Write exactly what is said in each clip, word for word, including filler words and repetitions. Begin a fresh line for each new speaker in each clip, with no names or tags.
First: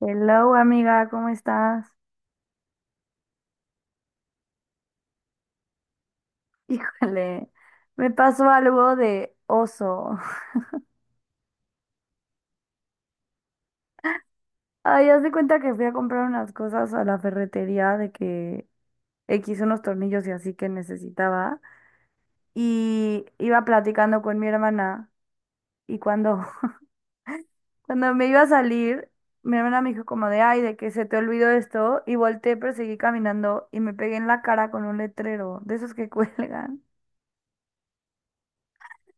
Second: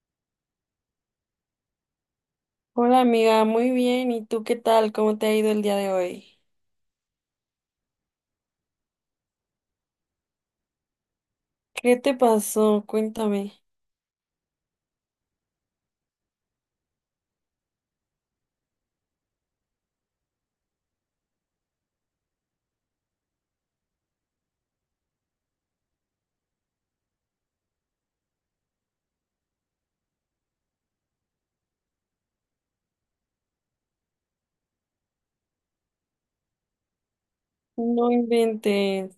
Hello, amiga, ¿cómo estás?
Hola amiga, muy bien. ¿Y tú qué tal? ¿Cómo te ha ido el día de hoy?
Híjole, me pasó algo de oso.
¿Qué te pasó? Cuéntame.
Ay, haz de cuenta que fui a comprar unas cosas a la ferretería de que X unos tornillos y así que necesitaba. Y iba platicando con mi hermana y cuando, cuando me iba a salir, mi hermana me dijo como de, ay, de que se te olvidó esto. Y volteé, pero seguí caminando y me pegué en la cara con un letrero de esos que cuelgan.
No inventes.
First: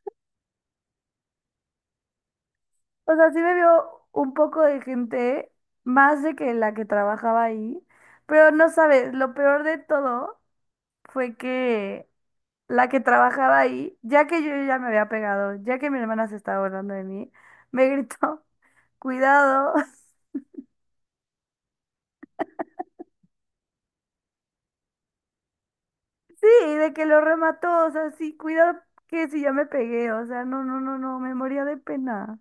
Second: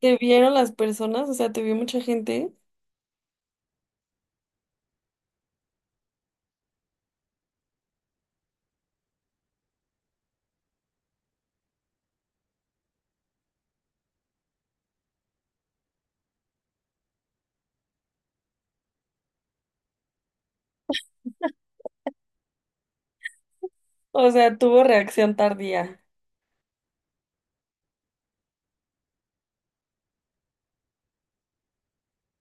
¿Te vieron las personas? O sea, ¿te vio mucha gente?
O sea, sí me vio un poco de gente, más de que la que trabajaba ahí, pero no sabes, lo peor de todo fue que la que trabajaba ahí, ya que yo ya me había pegado, ya que mi hermana se estaba burlando de mí, me gritó, cuidado.
O sea, tuvo reacción tardía.
Sí, de que lo remató, o sea, sí, cuidado que si ya me pegué, o sea, no, no, no, no, me moría de pena.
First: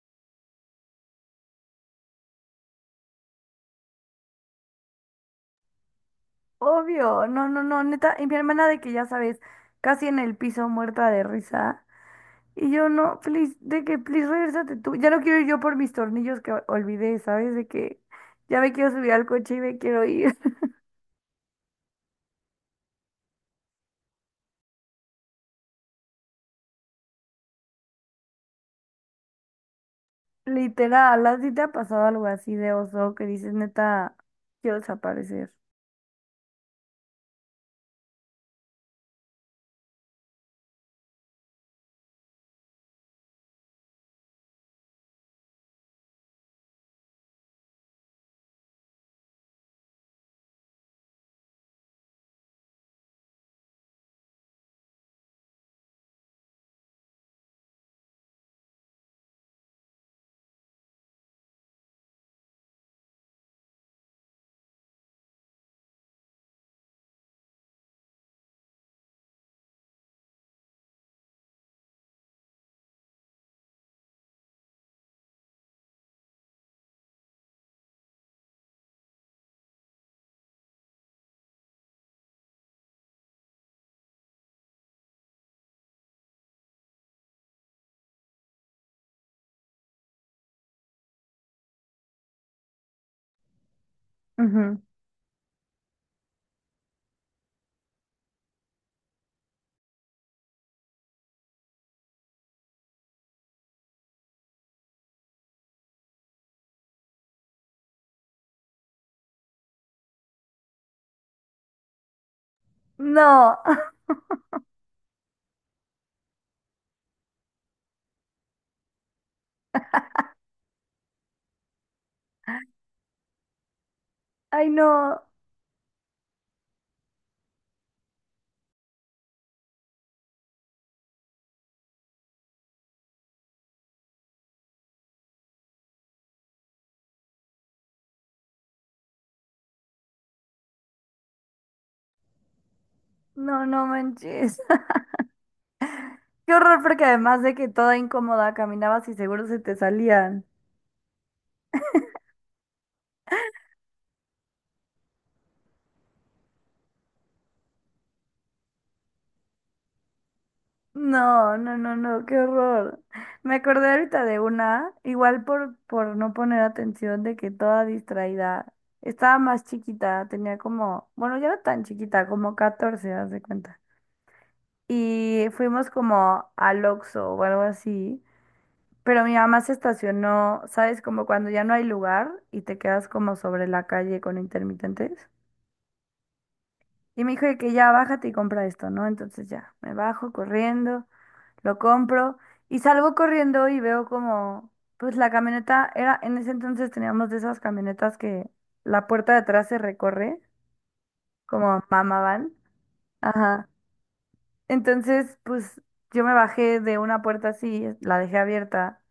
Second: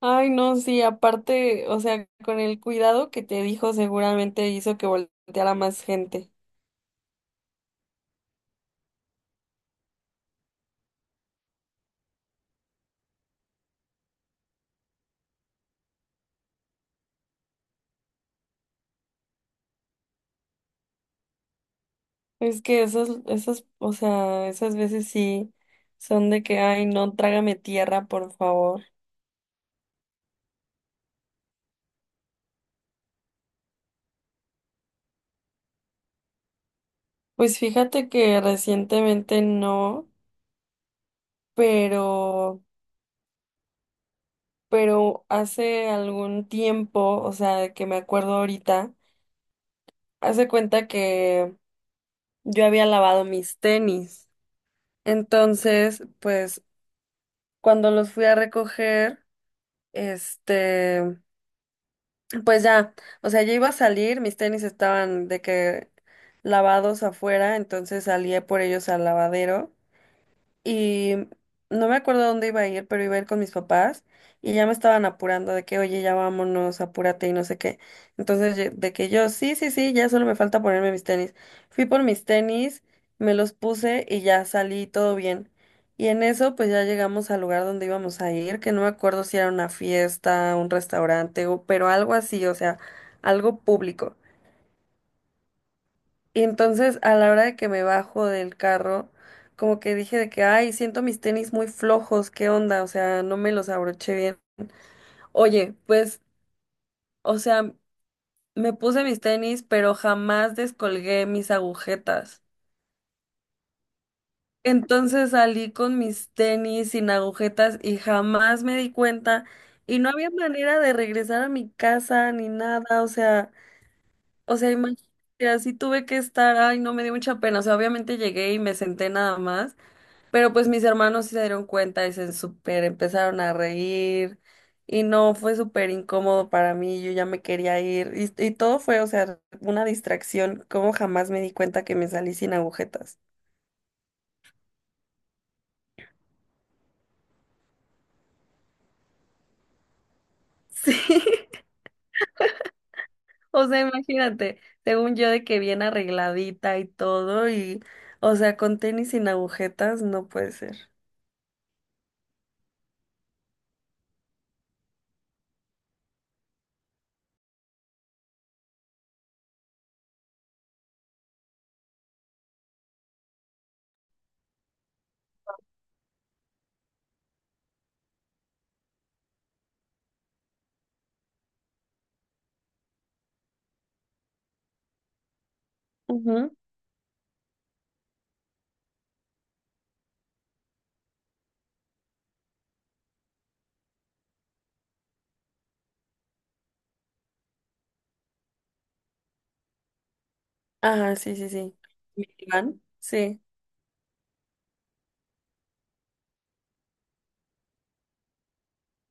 Ay, no, sí, aparte, o sea, con el cuidado que te dijo, seguramente hizo que volteara más gente.
Obvio, no, no, no, neta, y mi hermana de que ya sabes, casi en el piso muerta de risa. Y yo no, please, de que, please, regresate tú. Ya no quiero ir yo por mis tornillos que olvidé, ¿sabes? De que ya me quiero subir al coche y me quiero ir.
Es que esas, esas, o sea, esas veces sí son de que, ay, no, trágame tierra, por favor.
Literal, ¿a ti te ha pasado algo así de oso que dices, neta, quiero desaparecer?
Pues fíjate que recientemente no, pero pero hace algún tiempo, o sea, de que me acuerdo ahorita, hace cuenta que yo había lavado mis tenis. Entonces, pues cuando los fui a recoger, este, pues ya, o sea, yo iba a salir, mis tenis estaban de que lavados afuera, entonces salí por ellos al lavadero. Y no me acuerdo a dónde iba a ir, pero iba a ir con mis papás y ya me estaban apurando de que, oye, ya vámonos, apúrate y no sé qué. Entonces, ye- de que yo, sí, sí, sí, ya solo me falta ponerme mis tenis. Fui por mis tenis, me los puse y ya salí todo bien. Y en eso, pues ya llegamos al lugar donde íbamos a ir, que no me acuerdo si era una fiesta, un restaurante, o- pero algo así, o sea, algo público.
Ujú.
Y entonces a la hora de que me bajo del carro, como que dije de que, ay, siento mis tenis muy flojos, ¿qué onda? O sea, no me los abroché bien. Oye, pues, o sea, me puse mis tenis, pero jamás descolgué mis agujetas.
No.
Entonces salí con mis tenis sin agujetas y jamás me di cuenta y no había manera de regresar a mi casa ni nada, o sea, o
Ay,
sea,
no,
imagínate, así tuve que estar, ay, no me dio mucha pena, o sea, obviamente llegué y me senté nada más. Pero pues mis hermanos sí se dieron cuenta y se súper empezaron a reír y no, fue súper incómodo para mí, yo ya me quería ir y, y todo fue, o sea, una distracción, como jamás me di cuenta que me salí sin agujetas.
no, no manches. Qué horror, porque además de que toda incómoda caminabas y seguro se te salían.
Sí, o sea, imagínate, según yo de que bien arregladita y todo y, o sea, con tenis sin agujetas no puede ser.
No, no, no, no, qué horror. Me acordé ahorita de una, igual por, por no poner atención de que toda distraída. Estaba más chiquita, tenía como, bueno, ya no tan chiquita, como catorce, haz de cuenta. Y fuimos como al Oxxo o algo así, pero mi mamá se estacionó, ¿sabes? Como cuando ya no hay lugar y te quedas como sobre la calle con intermitentes.
Ujú.
Y me dijo de que ya bájate y compra esto, ¿no? Entonces ya, me bajo corriendo, lo compro y salgo corriendo y veo como, pues la camioneta era, en ese entonces teníamos de esas camionetas que la puerta de atrás se recorre,
Ajá, sí, sí, sí.
como mamá van.
¿Milán? Sí.
Ajá. Entonces, pues yo me bajé de una puerta así, la dejé abierta,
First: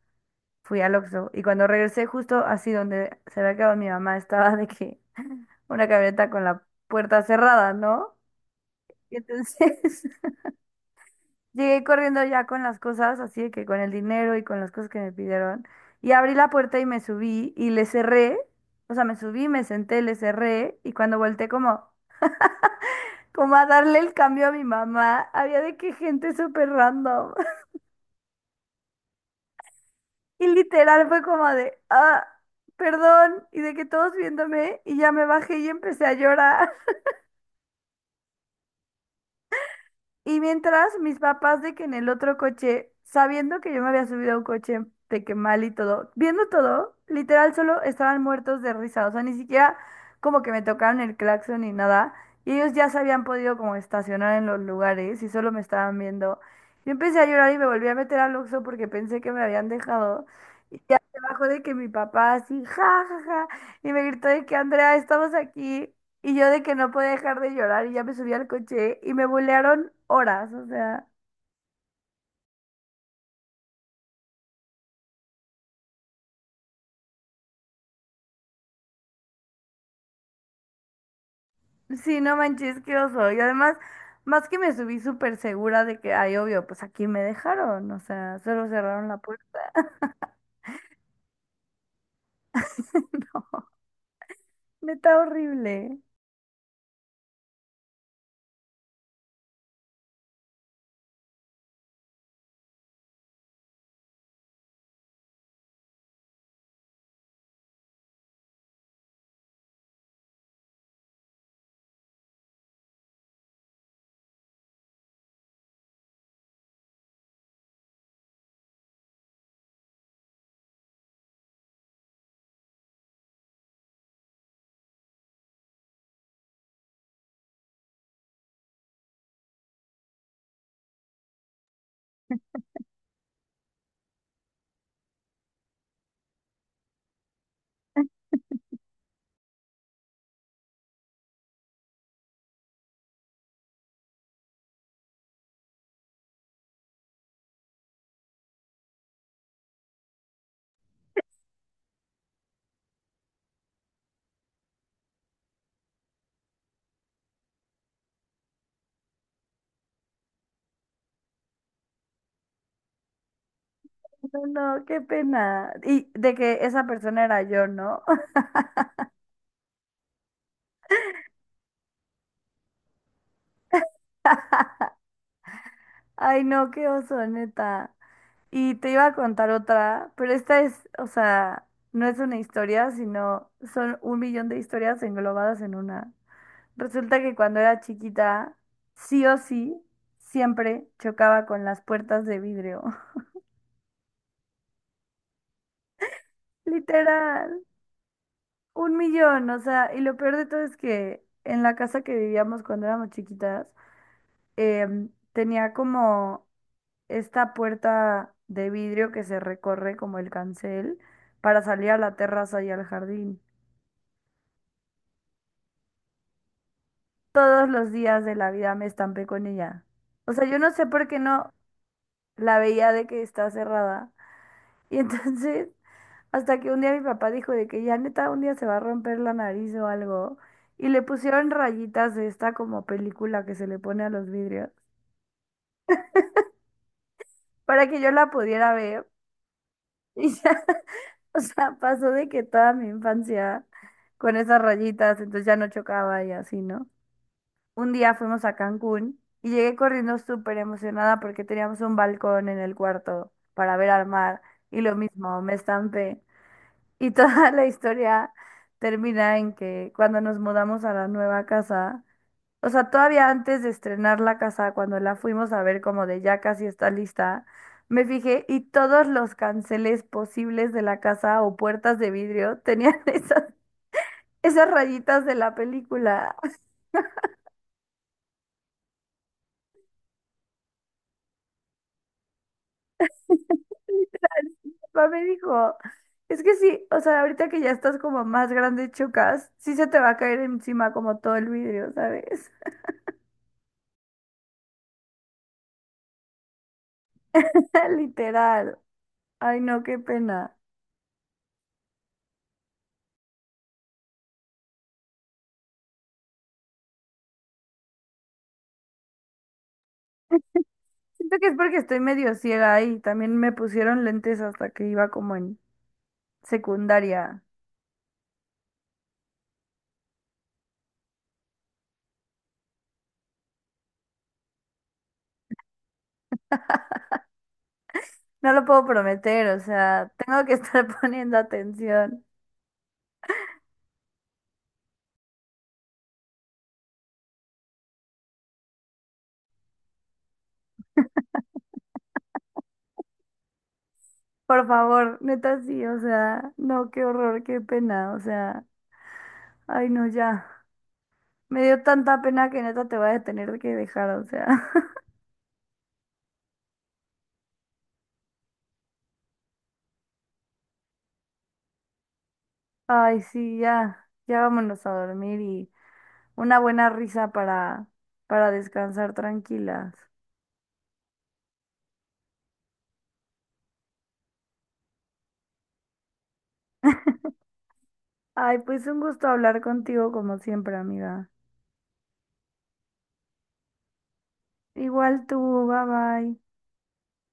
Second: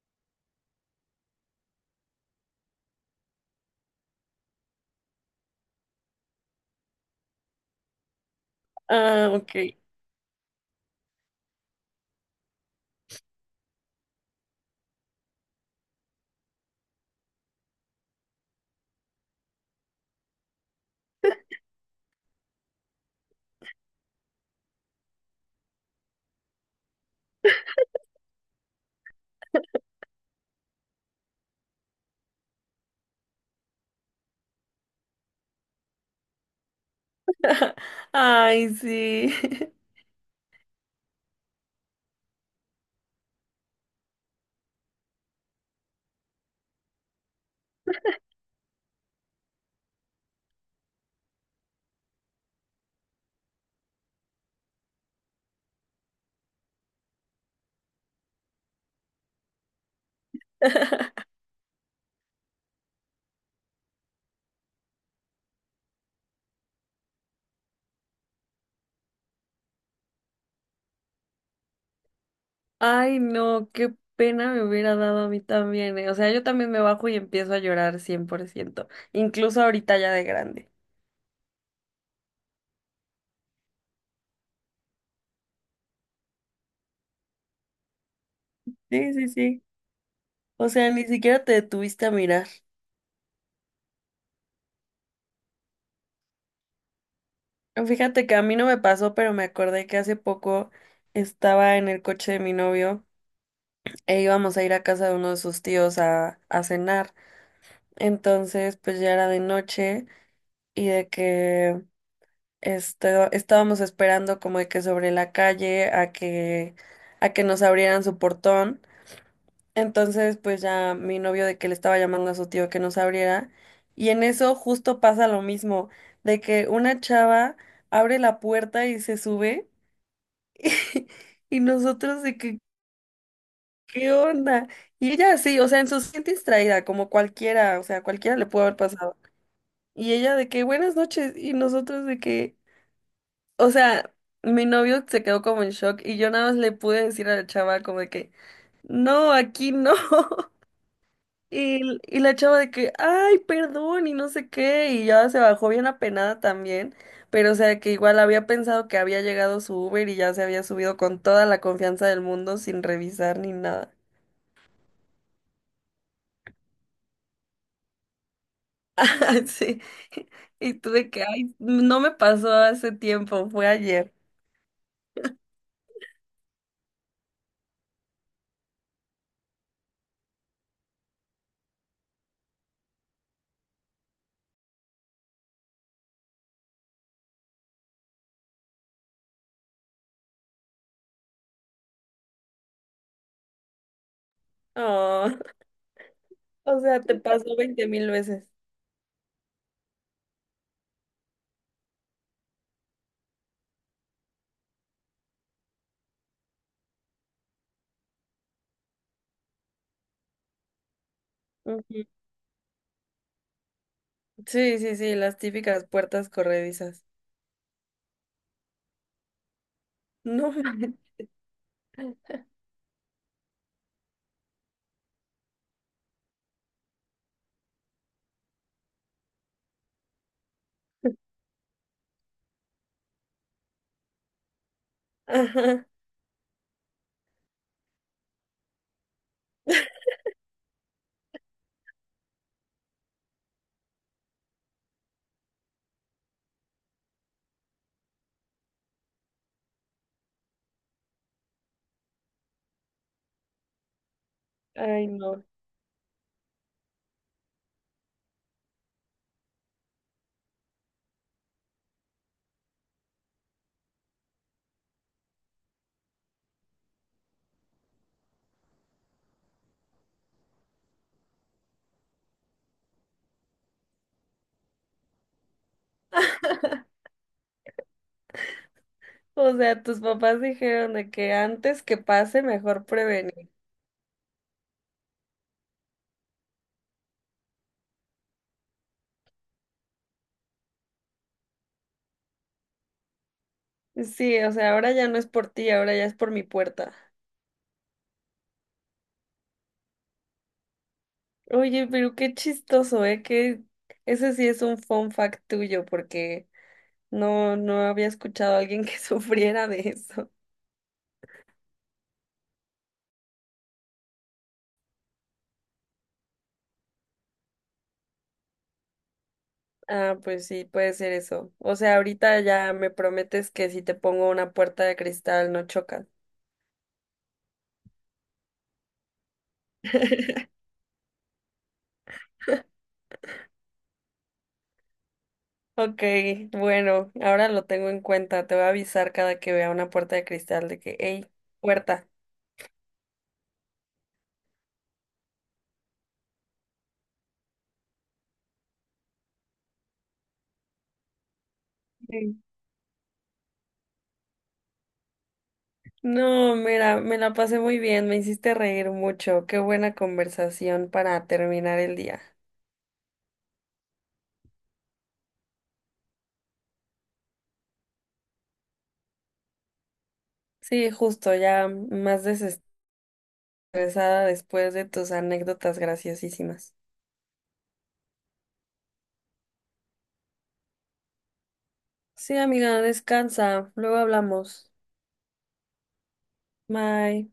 fui al Oxxo y cuando regresé justo así donde se había quedado mi mamá, estaba de que una camioneta con la puerta cerrada, ¿no? Y
Ah,
entonces
ok.
llegué corriendo ya con las cosas, así de que con el dinero y con las cosas que me pidieron. Y abrí la puerta y me subí y le cerré. O sea, me subí, me senté, le cerré. Y cuando volteé como, como a darle el cambio a mi mamá, había de que gente súper random. Y literal fue como de, ah, perdón. Y de que todos viéndome y ya me bajé y empecé a llorar.
Ay, sí.
Y mientras mis papás de que en el otro coche, sabiendo que yo me había subido a un coche de que mal y todo, viendo todo, literal solo estaban muertos de risa, o sea, ni siquiera como que me tocaron el claxon ni nada, y ellos ya se habían podido como estacionar en los lugares y solo me estaban viendo. Yo empecé a llorar y me volví a meter al Oxxo porque pensé que me habían dejado. Y ya se bajó de que mi papá así, ja, ja, ja, y me gritó de que Andrea, estamos aquí. Y yo de que no podía dejar de llorar y ya me subí al coche y me bulearon horas, o sea,
Ay, no, qué pena me hubiera dado a mí también, eh. O sea, yo también me bajo y empiezo a llorar cien por ciento. Incluso ahorita ya de grande.
sí, no manches, qué oso. Y además, más que me subí súper segura de que, ay, obvio, pues aquí me dejaron, o sea, solo cerraron
Sí,
la
sí,
puerta.
sí. O sea, ni siquiera te detuviste a mirar.
Neta horrible.
Fíjate que a mí no me pasó, pero me acordé que hace poco estaba en el coche de mi novio e íbamos a ir a casa de uno de sus tíos a, a cenar. Entonces, pues ya era de noche y de que Esto, estábamos esperando como de que sobre la calle a que a que nos abrieran su portón. Entonces, pues ya mi novio de que le estaba llamando a su tío que nos abriera y en eso justo pasa lo mismo, de que una chava abre la puerta y se sube y, nosotros de que ¿qué onda? Y ella así, o sea, en su siente distraída como cualquiera, o sea, cualquiera le puede haber pasado. Y ella de que buenas noches y nosotros de que o sea, mi novio se quedó como en shock y yo nada más le pude decir a la chava como de que, no, aquí no. Y, y la chava de que, ay, perdón y no sé qué. Y ya se bajó bien apenada también. Pero o sea, que igual había pensado que había llegado su Uber y ya se había subido con toda la confianza del mundo sin revisar ni nada.
No, no, qué pena. Y de que esa persona era yo, ¿no?
Sí. Y tuve que, ay, no me pasó hace tiempo, fue ayer.
Ay, no, qué oso, neta. Y te iba a contar otra, pero esta es, o sea, no es una historia, sino son un millón de historias englobadas en una. Resulta que cuando era chiquita, sí o sí, siempre chocaba con las puertas de vidrio.
Oh, o sea, te pasó
Literal,
veinte mil veces.
un millón, o sea, y lo peor de todo es que en la casa que vivíamos cuando éramos chiquitas, em, tenía como esta puerta de vidrio que se recorre como el cancel para salir a la terraza y al jardín.
Sí, sí, sí, las típicas puertas corredizas.
Todos los días de la vida me estampé con ella. O sea,
No,
yo no sé por qué no la veía de que está cerrada. Y entonces, hasta que un día mi papá dijo de que ya neta un día se va a romper la nariz o algo, y le pusieron rayitas de esta como película que se le pone a los vidrios,
ajá.
para que yo la pudiera ver. Y ya, o sea, pasó de que toda mi infancia con esas rayitas, entonces ya no chocaba y así, ¿no? Un día fuimos a Cancún y llegué corriendo súper emocionada porque teníamos un balcón en el cuarto para ver al mar y lo
Ay,
mismo,
no.
me estampé. Y toda la historia termina en que cuando nos mudamos a la nueva casa, o sea, todavía antes de estrenar la casa, cuando la fuimos a ver como de ya casi está lista, me fijé y todos los canceles posibles de la casa o puertas de vidrio tenían esas, esas rayitas de la película.
O sea, tus papás dijeron de que antes que pase, mejor prevenir.
O papá me dijo, es que sí, o sea, ahorita que ya estás como más grande, chocas, sí se te va a caer encima como todo el vidrio, ¿sabes?
Sí, o sea, ahora ya no es por ti, ahora ya es por mi puerta.
Literal. Ay, no, qué pena.
Oye, pero qué chistoso, ¿eh? Que ese sí es un fun fact tuyo, porque no, no había escuchado a alguien que sufriera de eso.
Siento que es porque estoy medio ciega ahí. También me pusieron lentes hasta que iba como en secundaria.
Ah, pues sí, puede ser eso. O sea, ahorita ya me prometes que si te pongo una puerta de cristal no chocas.
No lo puedo prometer, o sea, tengo que estar poniendo atención.
Ok, bueno, ahora lo tengo en cuenta. Te voy a avisar cada que vea una puerta de cristal de que, hey, puerta.
Por favor, neta sí, o sea, no, qué horror, qué pena, o sea, ay no, ya. Me dio tanta
Sí.
pena que neta te voy a tener que dejar, o sea.
No, mira, me la pasé muy bien, me hiciste reír mucho. Qué buena conversación para terminar el día.
Ay, sí, ya, ya vámonos a dormir y una buena risa para, para descansar tranquilas.
Sí, justo, ya más desestresada después de tus anécdotas graciosísimas.
Ay, pues un gusto hablar contigo como siempre, amiga.
Sí, amiga, descansa, luego hablamos.
Igual tú, bye bye.
Bye.